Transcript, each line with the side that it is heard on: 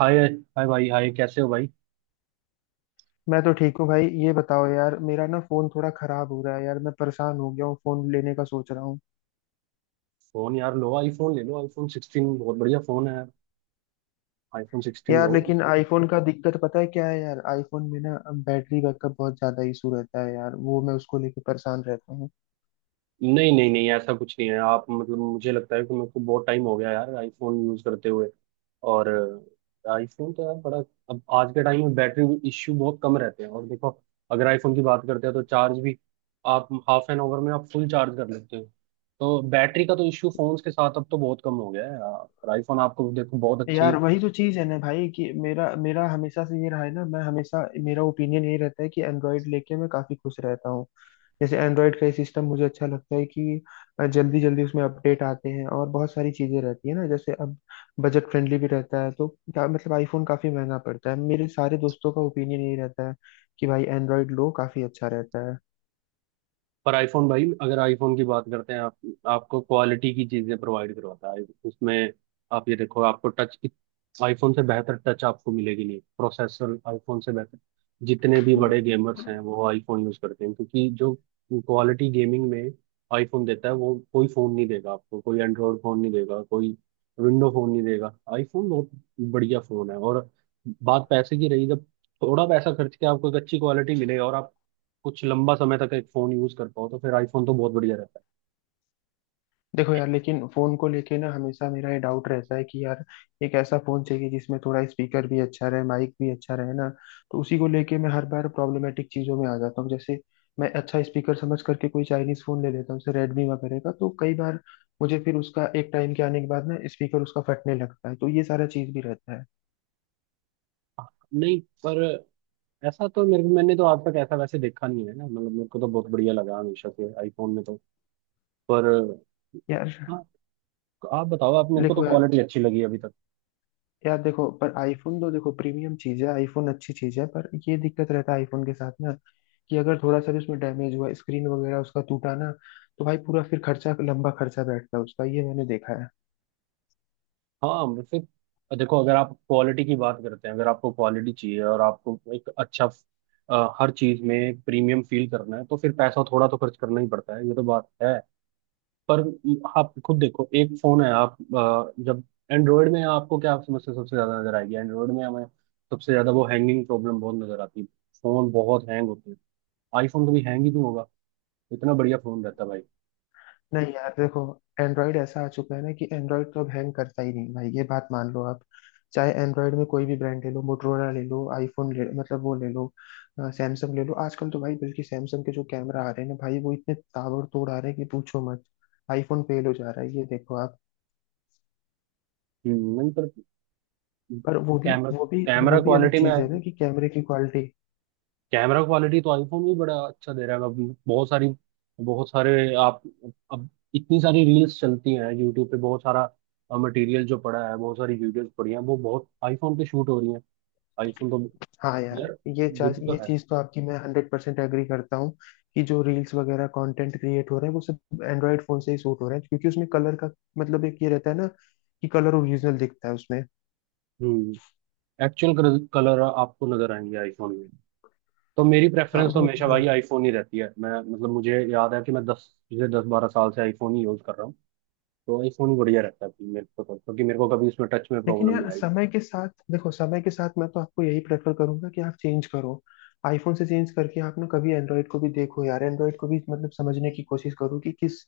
right: हाय। Hi भाई, hi, कैसे हो भाई?
left: मैं तो ठीक हूँ भाई। ये बताओ यार, मेरा ना फोन थोड़ा खराब हो रहा है यार, मैं परेशान हो गया हूँ। फोन लेने का सोच रहा हूँ।
right: फोन यार लो, आईफोन ले लो। आईफोन 16 बहुत बढ़िया फोन है। आईफोन 16
left: यार
right: लो।
left: लेकिन आईफोन का दिक्कत पता है क्या है यार, आईफोन में ना बैटरी बैकअप बहुत ज्यादा इशू रहता है यार। वो मैं उसको लेके परेशान रहता हूँ।
right: नहीं नहीं नहीं, ऐसा कुछ नहीं है। आप मतलब मुझे लगता है कि मेरे को बहुत टाइम हो गया यार आईफोन यूज करते हुए। और आईफोन तो यार बड़ा, अब आज के टाइम में बैटरी इश्यू बहुत कम रहते हैं। और देखो, अगर आईफोन की बात करते हैं तो चार्ज भी आप हाफ एन आवर में आप फुल चार्ज कर लेते हो। तो बैटरी का तो इश्यू फोन्स के साथ अब तो बहुत कम हो गया है। और आईफोन आपको देखो बहुत अच्छी।
left: यार वही तो चीज है ना भाई, कि मेरा मेरा हमेशा से ये रहा है ना, मैं हमेशा मेरा ओपिनियन ये रहता है कि एंड्रॉयड लेके मैं काफी खुश रहता हूँ। जैसे एंड्रॉयड का ये सिस्टम मुझे अच्छा लगता है कि जल्दी जल्दी उसमें अपडेट आते हैं, और बहुत सारी चीजें रहती है ना। जैसे अब बजट फ्रेंडली भी रहता है, तो क्या मतलब आईफोन काफी महंगा पड़ता है। मेरे सारे दोस्तों का ओपिनियन यही रहता है कि भाई एंड्रॉयड लो काफी अच्छा रहता है।
right: पर आईफोन भाई, अगर आईफोन की बात करते हैं आप, आपको क्वालिटी की चीजें प्रोवाइड करवाता है उसमें। आप ये देखो, आपको टच, आईफोन से बेहतर टच आपको मिलेगी नहीं। प्रोसेसर आईफोन से बेहतर। जितने भी बड़े गेमर्स हैं वो आईफोन यूज करते हैं, क्योंकि जो क्वालिटी गेमिंग में आईफोन देता है वो कोई फोन नहीं देगा आपको। कोई एंड्रॉयड फोन नहीं देगा, कोई विंडो फोन नहीं देगा। आईफोन बहुत बढ़िया फोन है। और बात पैसे की रही, जब थोड़ा पैसा खर्च के आपको एक अच्छी क्वालिटी मिले और आप कुछ लंबा समय तक एक फोन यूज कर पाओ, तो फिर आईफोन तो बहुत बढ़िया रहता
left: देखो यार, लेकिन फोन को लेके ना हमेशा मेरा ये डाउट रहता है कि यार एक ऐसा फोन चाहिए जिसमें थोड़ा स्पीकर भी अच्छा रहे, माइक भी अच्छा रहे ना। तो उसी को लेके मैं हर बार प्रॉब्लमेटिक चीजों में आ जाता हूँ। जैसे मैं अच्छा स्पीकर समझ करके कोई चाइनीज फोन ले लेता हूँ जैसे रेडमी वगैरह का, तो कई बार मुझे फिर उसका एक टाइम के आने के बाद ना स्पीकर उसका फटने लगता है। तो ये सारा चीज भी रहता है।
right: है। नहीं, पर ऐसा तो मेरे मैंने तो आज तक ऐसा वैसे देखा नहीं है ना। मतलब मेरे को तो बहुत बढ़िया लगा हमेशा से आईफोन में। तो पर
left: यार
right: हाँ, आप बताओ, आप, मेरे को तो
left: देखो यार,
right: क्वालिटी अच्छी लगी अभी तक।
left: देखो, पर आईफोन तो देखो प्रीमियम चीज है, आईफोन अच्छी चीज है, पर ये दिक्कत रहता है आईफोन के साथ ना कि अगर थोड़ा सा भी उसमें डैमेज हुआ, स्क्रीन वगैरह उसका टूटा ना, तो भाई पूरा फिर खर्चा, लंबा खर्चा बैठता है उसका। ये मैंने देखा है।
right: हाँ फिर देखो, अगर आप क्वालिटी की बात करते हैं, अगर आपको क्वालिटी चाहिए और आपको एक अच्छा, हर चीज में प्रीमियम फील करना है, तो फिर पैसा थोड़ा तो खर्च करना ही पड़ता है, ये तो बात। पर आप खुद देखो, एक फोन है आप, जब एंड्रॉयड में आपको क्या समस्या सबसे ज्यादा नजर आएगी, एंड्रॉयड में हमें सबसे ज्यादा वो हैंगिंग प्रॉब्लम बहुत नजर आती है। फोन बहुत हैंग होते हैं। आईफोन तो भी हैंग ही नहीं होगा। इतना बढ़िया फोन रहता है भाई।
left: नहीं यार, देखो एंड्रॉयड ऐसा आ चुका है ना कि एंड्रॉयड तो अब हैंग करता ही नहीं भाई। ये बात मान लो आप, चाहे एंड्रॉयड में कोई भी ब्रांड ले लो, मोटरोला ले लो, आईफोन ले, मतलब वो ले लो, सैमसंग ले लो। आजकल तो भाई बल्कि सैमसंग के जो कैमरा आ रहे हैं ना भाई, वो इतने ताबड़तोड़ आ रहे हैं कि पूछो मत। आईफोन फेल हो जा रहा है, ये देखो आप।
right: नहीं, पर
left: पर वो भी
right: कैमरा,
left: वो भी वो
right: कैमरा
left: भी अलग
right: क्वालिटी में,
left: चीज है ना, कि कैमरे की क्वालिटी।
right: कैमरा क्वालिटी तो आईफोन भी बड़ा अच्छा दे रहा है। अब बहुत सारी, बहुत सारे आप, अब इतनी सारी रील्स चलती हैं यूट्यूब पे। बहुत सारा मटेरियल जो पड़ा है, बहुत सारी वीडियोस पड़ी हैं, वो बहुत आईफोन पे शूट हो रही हैं। आईफोन तो
left: हाँ यार,
right: यार।
left: ये
right: ये
left: चार्ज,
right: भी तो
left: ये
right: है।
left: चीज तो आपकी मैं 100% एग्री करता हूँ कि जो रील्स वगैरह कंटेंट क्रिएट हो रहा है वो सब एंड्रॉयड फोन से ही शूट हो रहा है, क्योंकि उसमें कलर का मतलब एक ये रहता है ना कि कलर ओरिजिनल दिखता है उसमें।
right: हम्म। एक्चुअल कलर आपको नजर आएंगे आईफोन में। तो मेरी
left: हाँ
right: प्रेफरेंस तो
left: वो तो
right: हमेशा
left: है।
right: भाई आईफोन ही रहती है। मैं मतलब मुझे याद है कि मैं 10-12 साल से आईफोन ही यूज कर रहा हूँ। तो आईफोन ही बढ़िया रहता है मेरे को तो, क्योंकि मेरे को कभी इसमें टच में
left: लेकिन
right: प्रॉब्लम नहीं
left: यार
right: आई।
left: समय के साथ देखो, समय के साथ मैं तो आपको यही प्रेफर करूंगा कि आप चेंज करो। आईफोन से चेंज करके आप ना कभी एंड्रॉयड को भी देखो यार, एंड्रॉयड को भी मतलब समझने की कोशिश करो कि किस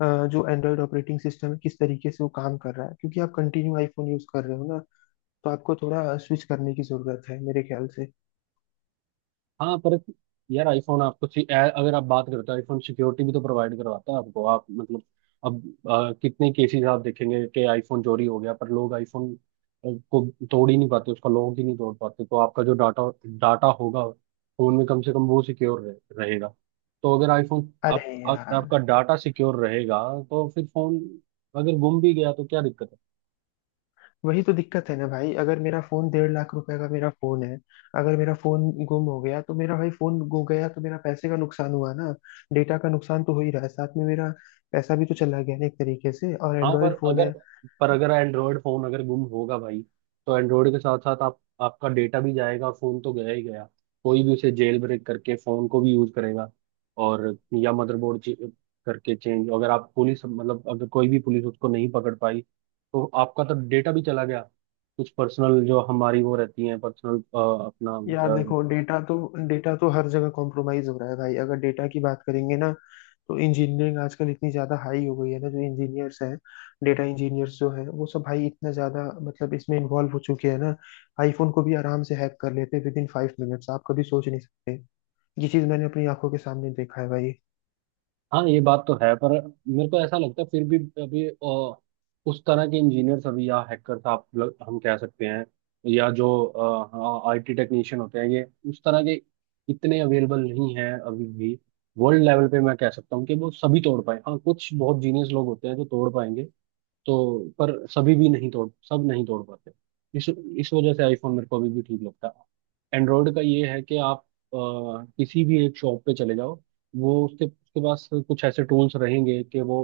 left: जो एंड्रॉयड ऑपरेटिंग सिस्टम है किस तरीके से वो काम कर रहा है। क्योंकि आप कंटिन्यू आईफोन यूज कर रहे हो ना, तो आपको थोड़ा स्विच करने की जरूरत है मेरे ख्याल से।
right: हाँ पर यार, आईफोन आपको अगर आप बात करो तो आईफोन सिक्योरिटी भी तो प्रोवाइड करवाता है आपको। आप मतलब अब, कितने केसेस आप देखेंगे कि आईफोन चोरी हो गया, पर लोग आईफोन को तोड़ ही नहीं पाते, उसका लॉक ही नहीं तोड़ पाते। तो आपका जो डाटा, डाटा होगा फोन में, कम से कम वो सिक्योर रहेगा। तो अगर आईफोन
left: अरे यार,
right: आपका डाटा सिक्योर रहेगा। तो फिर फोन अगर गुम भी गया तो क्या दिक्कत है?
left: वही तो दिक्कत है ना भाई। अगर मेरा फोन 1,50,000 रुपए का मेरा फोन है, अगर मेरा फोन गुम हो गया, तो मेरा भाई फोन गुम गया तो मेरा पैसे का नुकसान हुआ ना। डेटा का नुकसान तो हो ही रहा है, साथ में मेरा पैसा भी तो चला गया ना एक तरीके से। और
right: हाँ पर
left: एंड्रॉयड फोन
right: अगर,
left: है।
right: पर अगर एंड्रॉयड फोन अगर गुम होगा भाई, तो एंड्रॉयड के साथ साथ आप आपका डेटा भी जाएगा, फोन तो गया ही गया। कोई भी उसे जेल ब्रेक करके फोन को भी यूज करेगा। और या मदरबोर्ड करके चेंज, अगर आप पुलिस मतलब, अगर कोई भी पुलिस उसको नहीं पकड़ पाई तो आपका तो डेटा भी चला गया। कुछ पर्सनल जो हमारी वो रहती है पर्सनल अपना।
left: यार देखो, डेटा तो हर जगह कॉम्प्रोमाइज हो रहा है भाई। अगर डेटा की बात करेंगे ना, तो इंजीनियरिंग आजकल इतनी ज्यादा हाई हो गई है ना, जो इंजीनियर्स हैं, डेटा इंजीनियर्स जो हैं, वो सब भाई इतना ज्यादा मतलब इसमें इन्वॉल्व हो चुके हैं ना। आईफोन को भी आराम से हैक कर लेते हैं विद इन 5 मिनट्स, आप कभी सोच नहीं सकते। ये चीज मैंने अपनी आंखों के सामने देखा है भाई।
right: हाँ, ये बात तो है, पर मेरे को ऐसा लगता है फिर भी अभी उस तरह के इंजीनियर्स अभी, या हैकर्स, हम कह सकते हैं, या जो आईटी टेक्नीशियन होते हैं, ये उस तरह के इतने अवेलेबल नहीं हैं अभी भी वर्ल्ड लेवल पे। मैं कह सकता हूँ कि वो सभी तोड़ पाए। हाँ, कुछ बहुत जीनियस लोग होते हैं जो तोड़ पाएंगे, तो पर सभी भी नहीं तोड़, सब नहीं तोड़ पाते। इस वजह से आईफोन मेरे को अभी भी ठीक लगता है। एंड्रॉयड का ये है कि आप अ, किसी भी एक शॉप पे चले जाओ, वो उसके उसके पास कुछ ऐसे टूल्स रहेंगे कि वो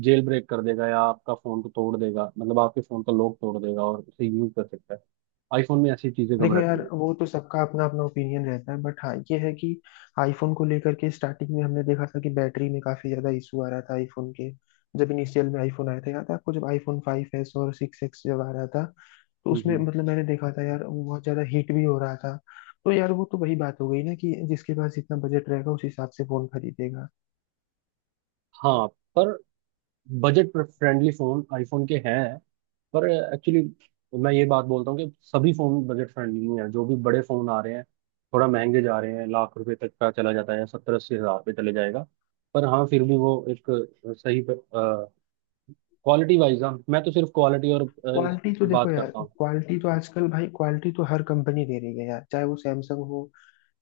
right: जेल ब्रेक कर देगा या आपका फोन को तोड़ देगा, मतलब आपके फोन का लॉक तोड़ देगा और उसे यूज कर सकता है। आईफोन में ऐसी चीजें कम
left: देखो यार,
right: रहती हैं।
left: वो तो सबका अपना अपना ओपिनियन रहता है। बट हाँ, ये है कि आईफोन को लेकर के स्टार्टिंग में हमने देखा था कि बैटरी में काफी ज्यादा इशू आ रहा था आईफोन के। जब इनिशियल में आईफोन आया था, याद है आपको, जब आईफोन 5 एस और 6 एक्स जब आ रहा था, तो उसमें
right: हम्म,
left: मतलब मैंने देखा था यार वो बहुत ज्यादा हीट भी हो रहा था। तो यार वो तो वही बात हो गई ना कि जिसके पास जितना बजट रहेगा उस हिसाब से फोन खरीदेगा।
right: हाँ, पर बजट फ्रेंडली फोन आईफोन के हैं। पर एक्चुअली मैं ये बात बोलता हूँ कि सभी फोन बजट फ्रेंडली नहीं है। जो भी बड़े फोन आ रहे हैं, थोड़ा महंगे जा रहे हैं, लाख रुपए तक का चला जाता है, 70-80 हज़ार रुपये चले जाएगा। पर हाँ, फिर भी वो एक सही क्वालिटी वाइज। हाँ मैं तो सिर्फ क्वालिटी और इस
left: क्वालिटी तो देखो
right: बात
left: यार,
right: करता हूँ।
left: क्वालिटी तो आजकल भाई, क्वालिटी तो हर कंपनी दे रही है यार, चाहे वो सैमसंग हो,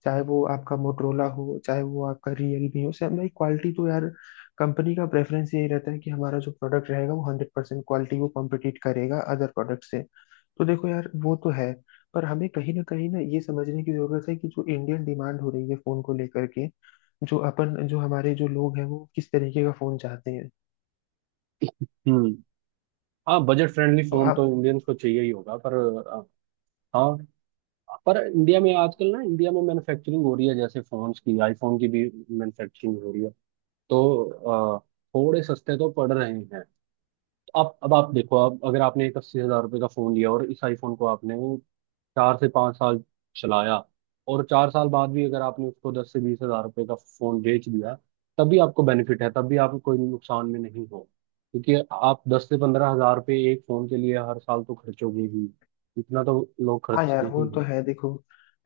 left: चाहे वो आपका मोटरोला हो, चाहे वो आपका रियलमी हो, सैमसंग भाई। क्वालिटी तो यार कंपनी का प्रेफरेंस यही रहता है कि हमारा जो प्रोडक्ट रहेगा वो 100% क्वालिटी को कॉम्पिटिट करेगा अदर प्रोडक्ट से। तो देखो यार वो तो है। पर हमें कहीं ना ये समझने की जरूरत है कि जो इंडियन डिमांड हो रही है फोन को लेकर के, जो अपन, जो हमारे जो लोग हैं वो किस तरीके का फोन चाहते हैं।
right: हम्म। हाँ, बजट फ्रेंडली
left: तो
right: फोन तो
left: आप,
right: इंडियंस को चाहिए ही होगा। पर अ, हाँ, पर इंडिया में आजकल ना, इंडिया में मैन्युफैक्चरिंग हो रही है, जैसे फोन्स की, आईफोन की भी मैन्युफैक्चरिंग हो रही है। तो थोड़े सस्ते तो पड़ रहे हैं। तो आप, अब आप देखो, अब अगर आपने एक 80 हज़ार रुपये का फोन लिया और इस आईफोन को आपने 4 से 5 साल चलाया, और 4 साल बाद भी अगर आपने उसको 10 से 20 हज़ार रुपये का फोन बेच दिया, तब भी आपको बेनिफिट है, तब भी आपको कोई नुकसान में नहीं हो। क्योंकि आप 10 से 15 हज़ार रुपये एक फोन के लिए हर साल तो खर्चोगे ही। इतना तो लोग
left: हाँ
right: खर्चते
left: यार वो
right: ही
left: तो
right: हैं।
left: है। देखो,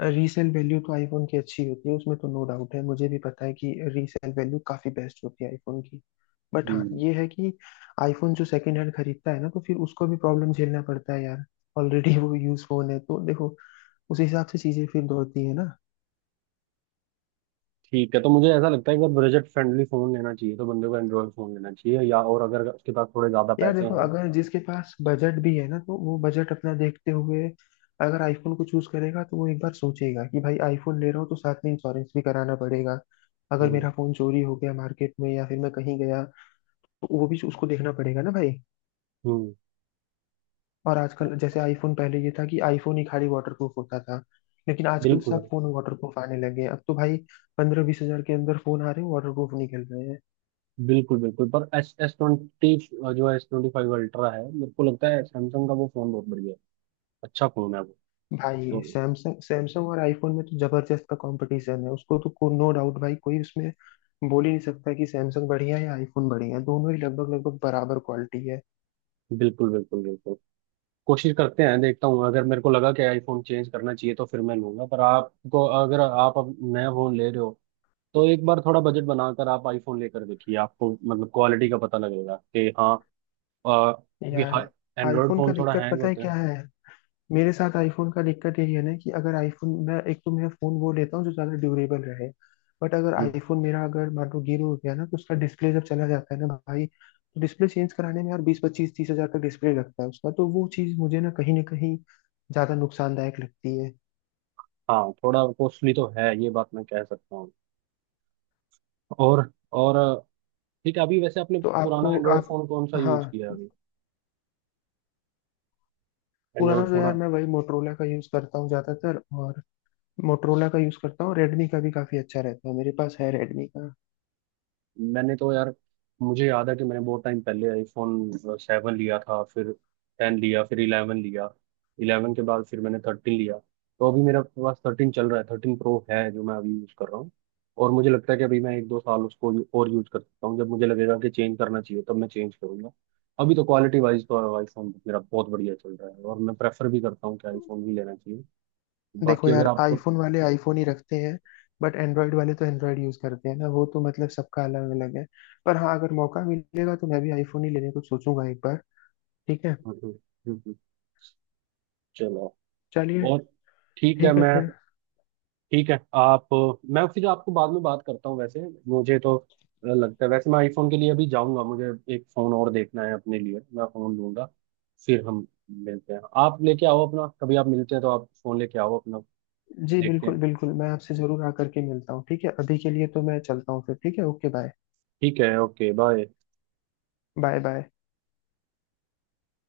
left: रीसेल वैल्यू तो आईफोन की अच्छी होती है, उसमें तो नो डाउट है, मुझे भी पता है कि रीसेल वैल्यू काफी बेस्ट होती है आईफोन की। बट हाँ
right: हम्म।
left: ये है कि आईफोन जो सेकंड हैंड खरीदता है ना, तो फिर उसको भी प्रॉब्लम झेलना पड़ता है यार, ऑलरेडी वो यूज फोन है। तो देखो उस हिसाब से चीजें फिर दौड़ती है ना।
right: ठीक है, तो मुझे ऐसा लगता है कि अगर बजट फ्रेंडली फोन लेना चाहिए तो बंदे को एंड्रॉयड फोन लेना चाहिए, या और अगर उसके पास थोड़े ज्यादा
left: यार
right: पैसे
left: देखो,
right: हैं।
left: अगर जिसके पास बजट भी है ना, तो वो बजट अपना देखते हुए अगर आईफोन को चूज करेगा, तो वो एक बार सोचेगा कि भाई आईफोन ले रहा हूँ तो साथ में इंश्योरेंस भी कराना पड़ेगा। अगर
right: हम्म।
left: मेरा फोन चोरी हो गया मार्केट में, या फिर मैं कहीं गया, तो वो भी उसको देखना पड़ेगा ना भाई।
right: हम्म।
left: और आजकल जैसे आईफोन, पहले ये था कि आईफोन ही खाली वाटरप्रूफ होता था, लेकिन आजकल
right: बिल्कुल
left: सब फोन वाटरप्रूफ आने लगे हैं। अब तो भाई 15-20 हजार के अंदर फोन आ रहे हैं, वाटरप्रूफ निकल रहे हैं।
right: बिल्कुल बिल्कुल, पर एस एस ट्वेंटी जो है, S25 Ultra है, मेरे को लगता है सैमसंग का, वो फोन बहुत बढ़िया है, अच्छा फोन है वो।
left: भाई
right: तो
left: सैमसंग, सैमसंग और आईफोन में तो जबरदस्त का कंपटीशन है, उसको तो नो डाउट भाई। कोई उसमें बोल ही नहीं सकता कि सैमसंग बढ़िया है या आईफोन बढ़िया है, दोनों ही लगभग लगभग बराबर क्वालिटी है।
right: बिल्कुल बिल्कुल बिल्कुल। कोशिश करते हैं, देखता हूँ, अगर मेरे को लगा कि आईफोन चेंज करना चाहिए तो फिर मैं लूंगा। पर आपको, अगर आप अब नया फोन ले रहे हो, तो एक बार थोड़ा बजट बनाकर आप आईफोन लेकर देखिए, आपको मतलब क्वालिटी का पता लगेगा कि हाँ, क्योंकि
left: यार
right: हाँ, एंड्रॉयड
left: आईफोन
right: फोन
left: का
right: थोड़ा
left: दिक्कत
right: हैंग
left: पता है
right: होते
left: क्या
right: हैं।
left: है, मेरे साथ आईफोन का दिक्कत यही है ना कि अगर आईफोन मैं, एक तो मैं फोन वो लेता हूँ जो ज्यादा ड्यूरेबल रहे, बट अगर
right: हम्म,
left: आईफोन मेरा अगर मान लो गिर हो गया ना, तो उसका डिस्प्ले जब चला जाता है ना भाई, तो डिस्प्ले चेंज कराने में यार 20-25-30 हजार का डिस्प्ले लगता है उसका। तो वो चीज मुझे ना कहीं ज्यादा नुकसानदायक लगती है।
right: हाँ, थोड़ा कॉस्टली तो है, ये बात मैं कह सकता हूँ। और और ठीक है, अभी वैसे आपने
left: तो
right: पुराना
left: आपको
right: एंड्रॉयड
left: आप
right: फोन कौन सा
left: हाँ,
right: यूज किया है अभी?
left: पुराना
right: एंड्रॉयड
left: तो
right: फोन?
left: यार मैं वही मोटरोला का यूज करता हूँ ज्यादातर, और मोटरोला का यूज करता हूँ। रेडमी का भी काफी अच्छा रहता है, मेरे पास है रेडमी का।
right: मैंने तो यार, मुझे याद है कि मैंने बहुत टाइम पहले आईफोन 7 लिया था, फिर 10 लिया, फिर 11 लिया। इलेवन के बाद फिर मैंने 13 लिया। तो अभी मेरे पास 13 चल रहा है, 13 Pro है जो मैं अभी यूज़ कर रहा हूँ। और मुझे लगता है कि अभी मैं एक दो साल उसको और यूज़ कर सकता हूँ। जब मुझे लगेगा कि चेंज करना चाहिए तब मैं चेंज करूंगा। अभी तो क्वालिटी वाइज तो आईफोन मेरा बहुत बढ़िया चल रहा है और मैं प्रेफर भी करता हूँ कि आईफोन ही लेना चाहिए।
left: देखो
right: बाकी अगर
left: यार,
right: आपको।
left: आईफोन वाले आईफोन ही रखते हैं, बट एंड्रॉयड वाले तो एंड्रॉयड यूज करते हैं ना, वो तो मतलब सबका अलग अलग है। पर हाँ अगर मौका मिलेगा तो मैं भी आईफोन ही लेने को सोचूंगा एक बार। ठीक है।
right: हम्म। हम्म। हम्म। चलो।
left: चलिए।
right: और ठीक है,
left: ठीक है
right: मैं,
left: फिर।
right: ठीक है आप, मैं फिर आपको बाद में बात करता हूँ। वैसे मुझे तो लगता है, वैसे मैं आईफोन के लिए अभी जाऊंगा। मुझे एक फ़ोन और देखना है अपने लिए, मैं फ़ोन लूंगा, फिर हम मिलते हैं। आप लेके आओ अपना कभी, आप मिलते हैं तो आप फ़ोन लेके आओ अपना।
left: जी
right: देखते
left: बिल्कुल
right: हैं।
left: बिल्कुल, मैं आपसे जरूर आकर के मिलता हूँ, ठीक है। अभी के लिए तो मैं चलता हूँ फिर, ठीक है, ओके बाय।
right: ठीक है, ओके, बाय।
left: Bye bye.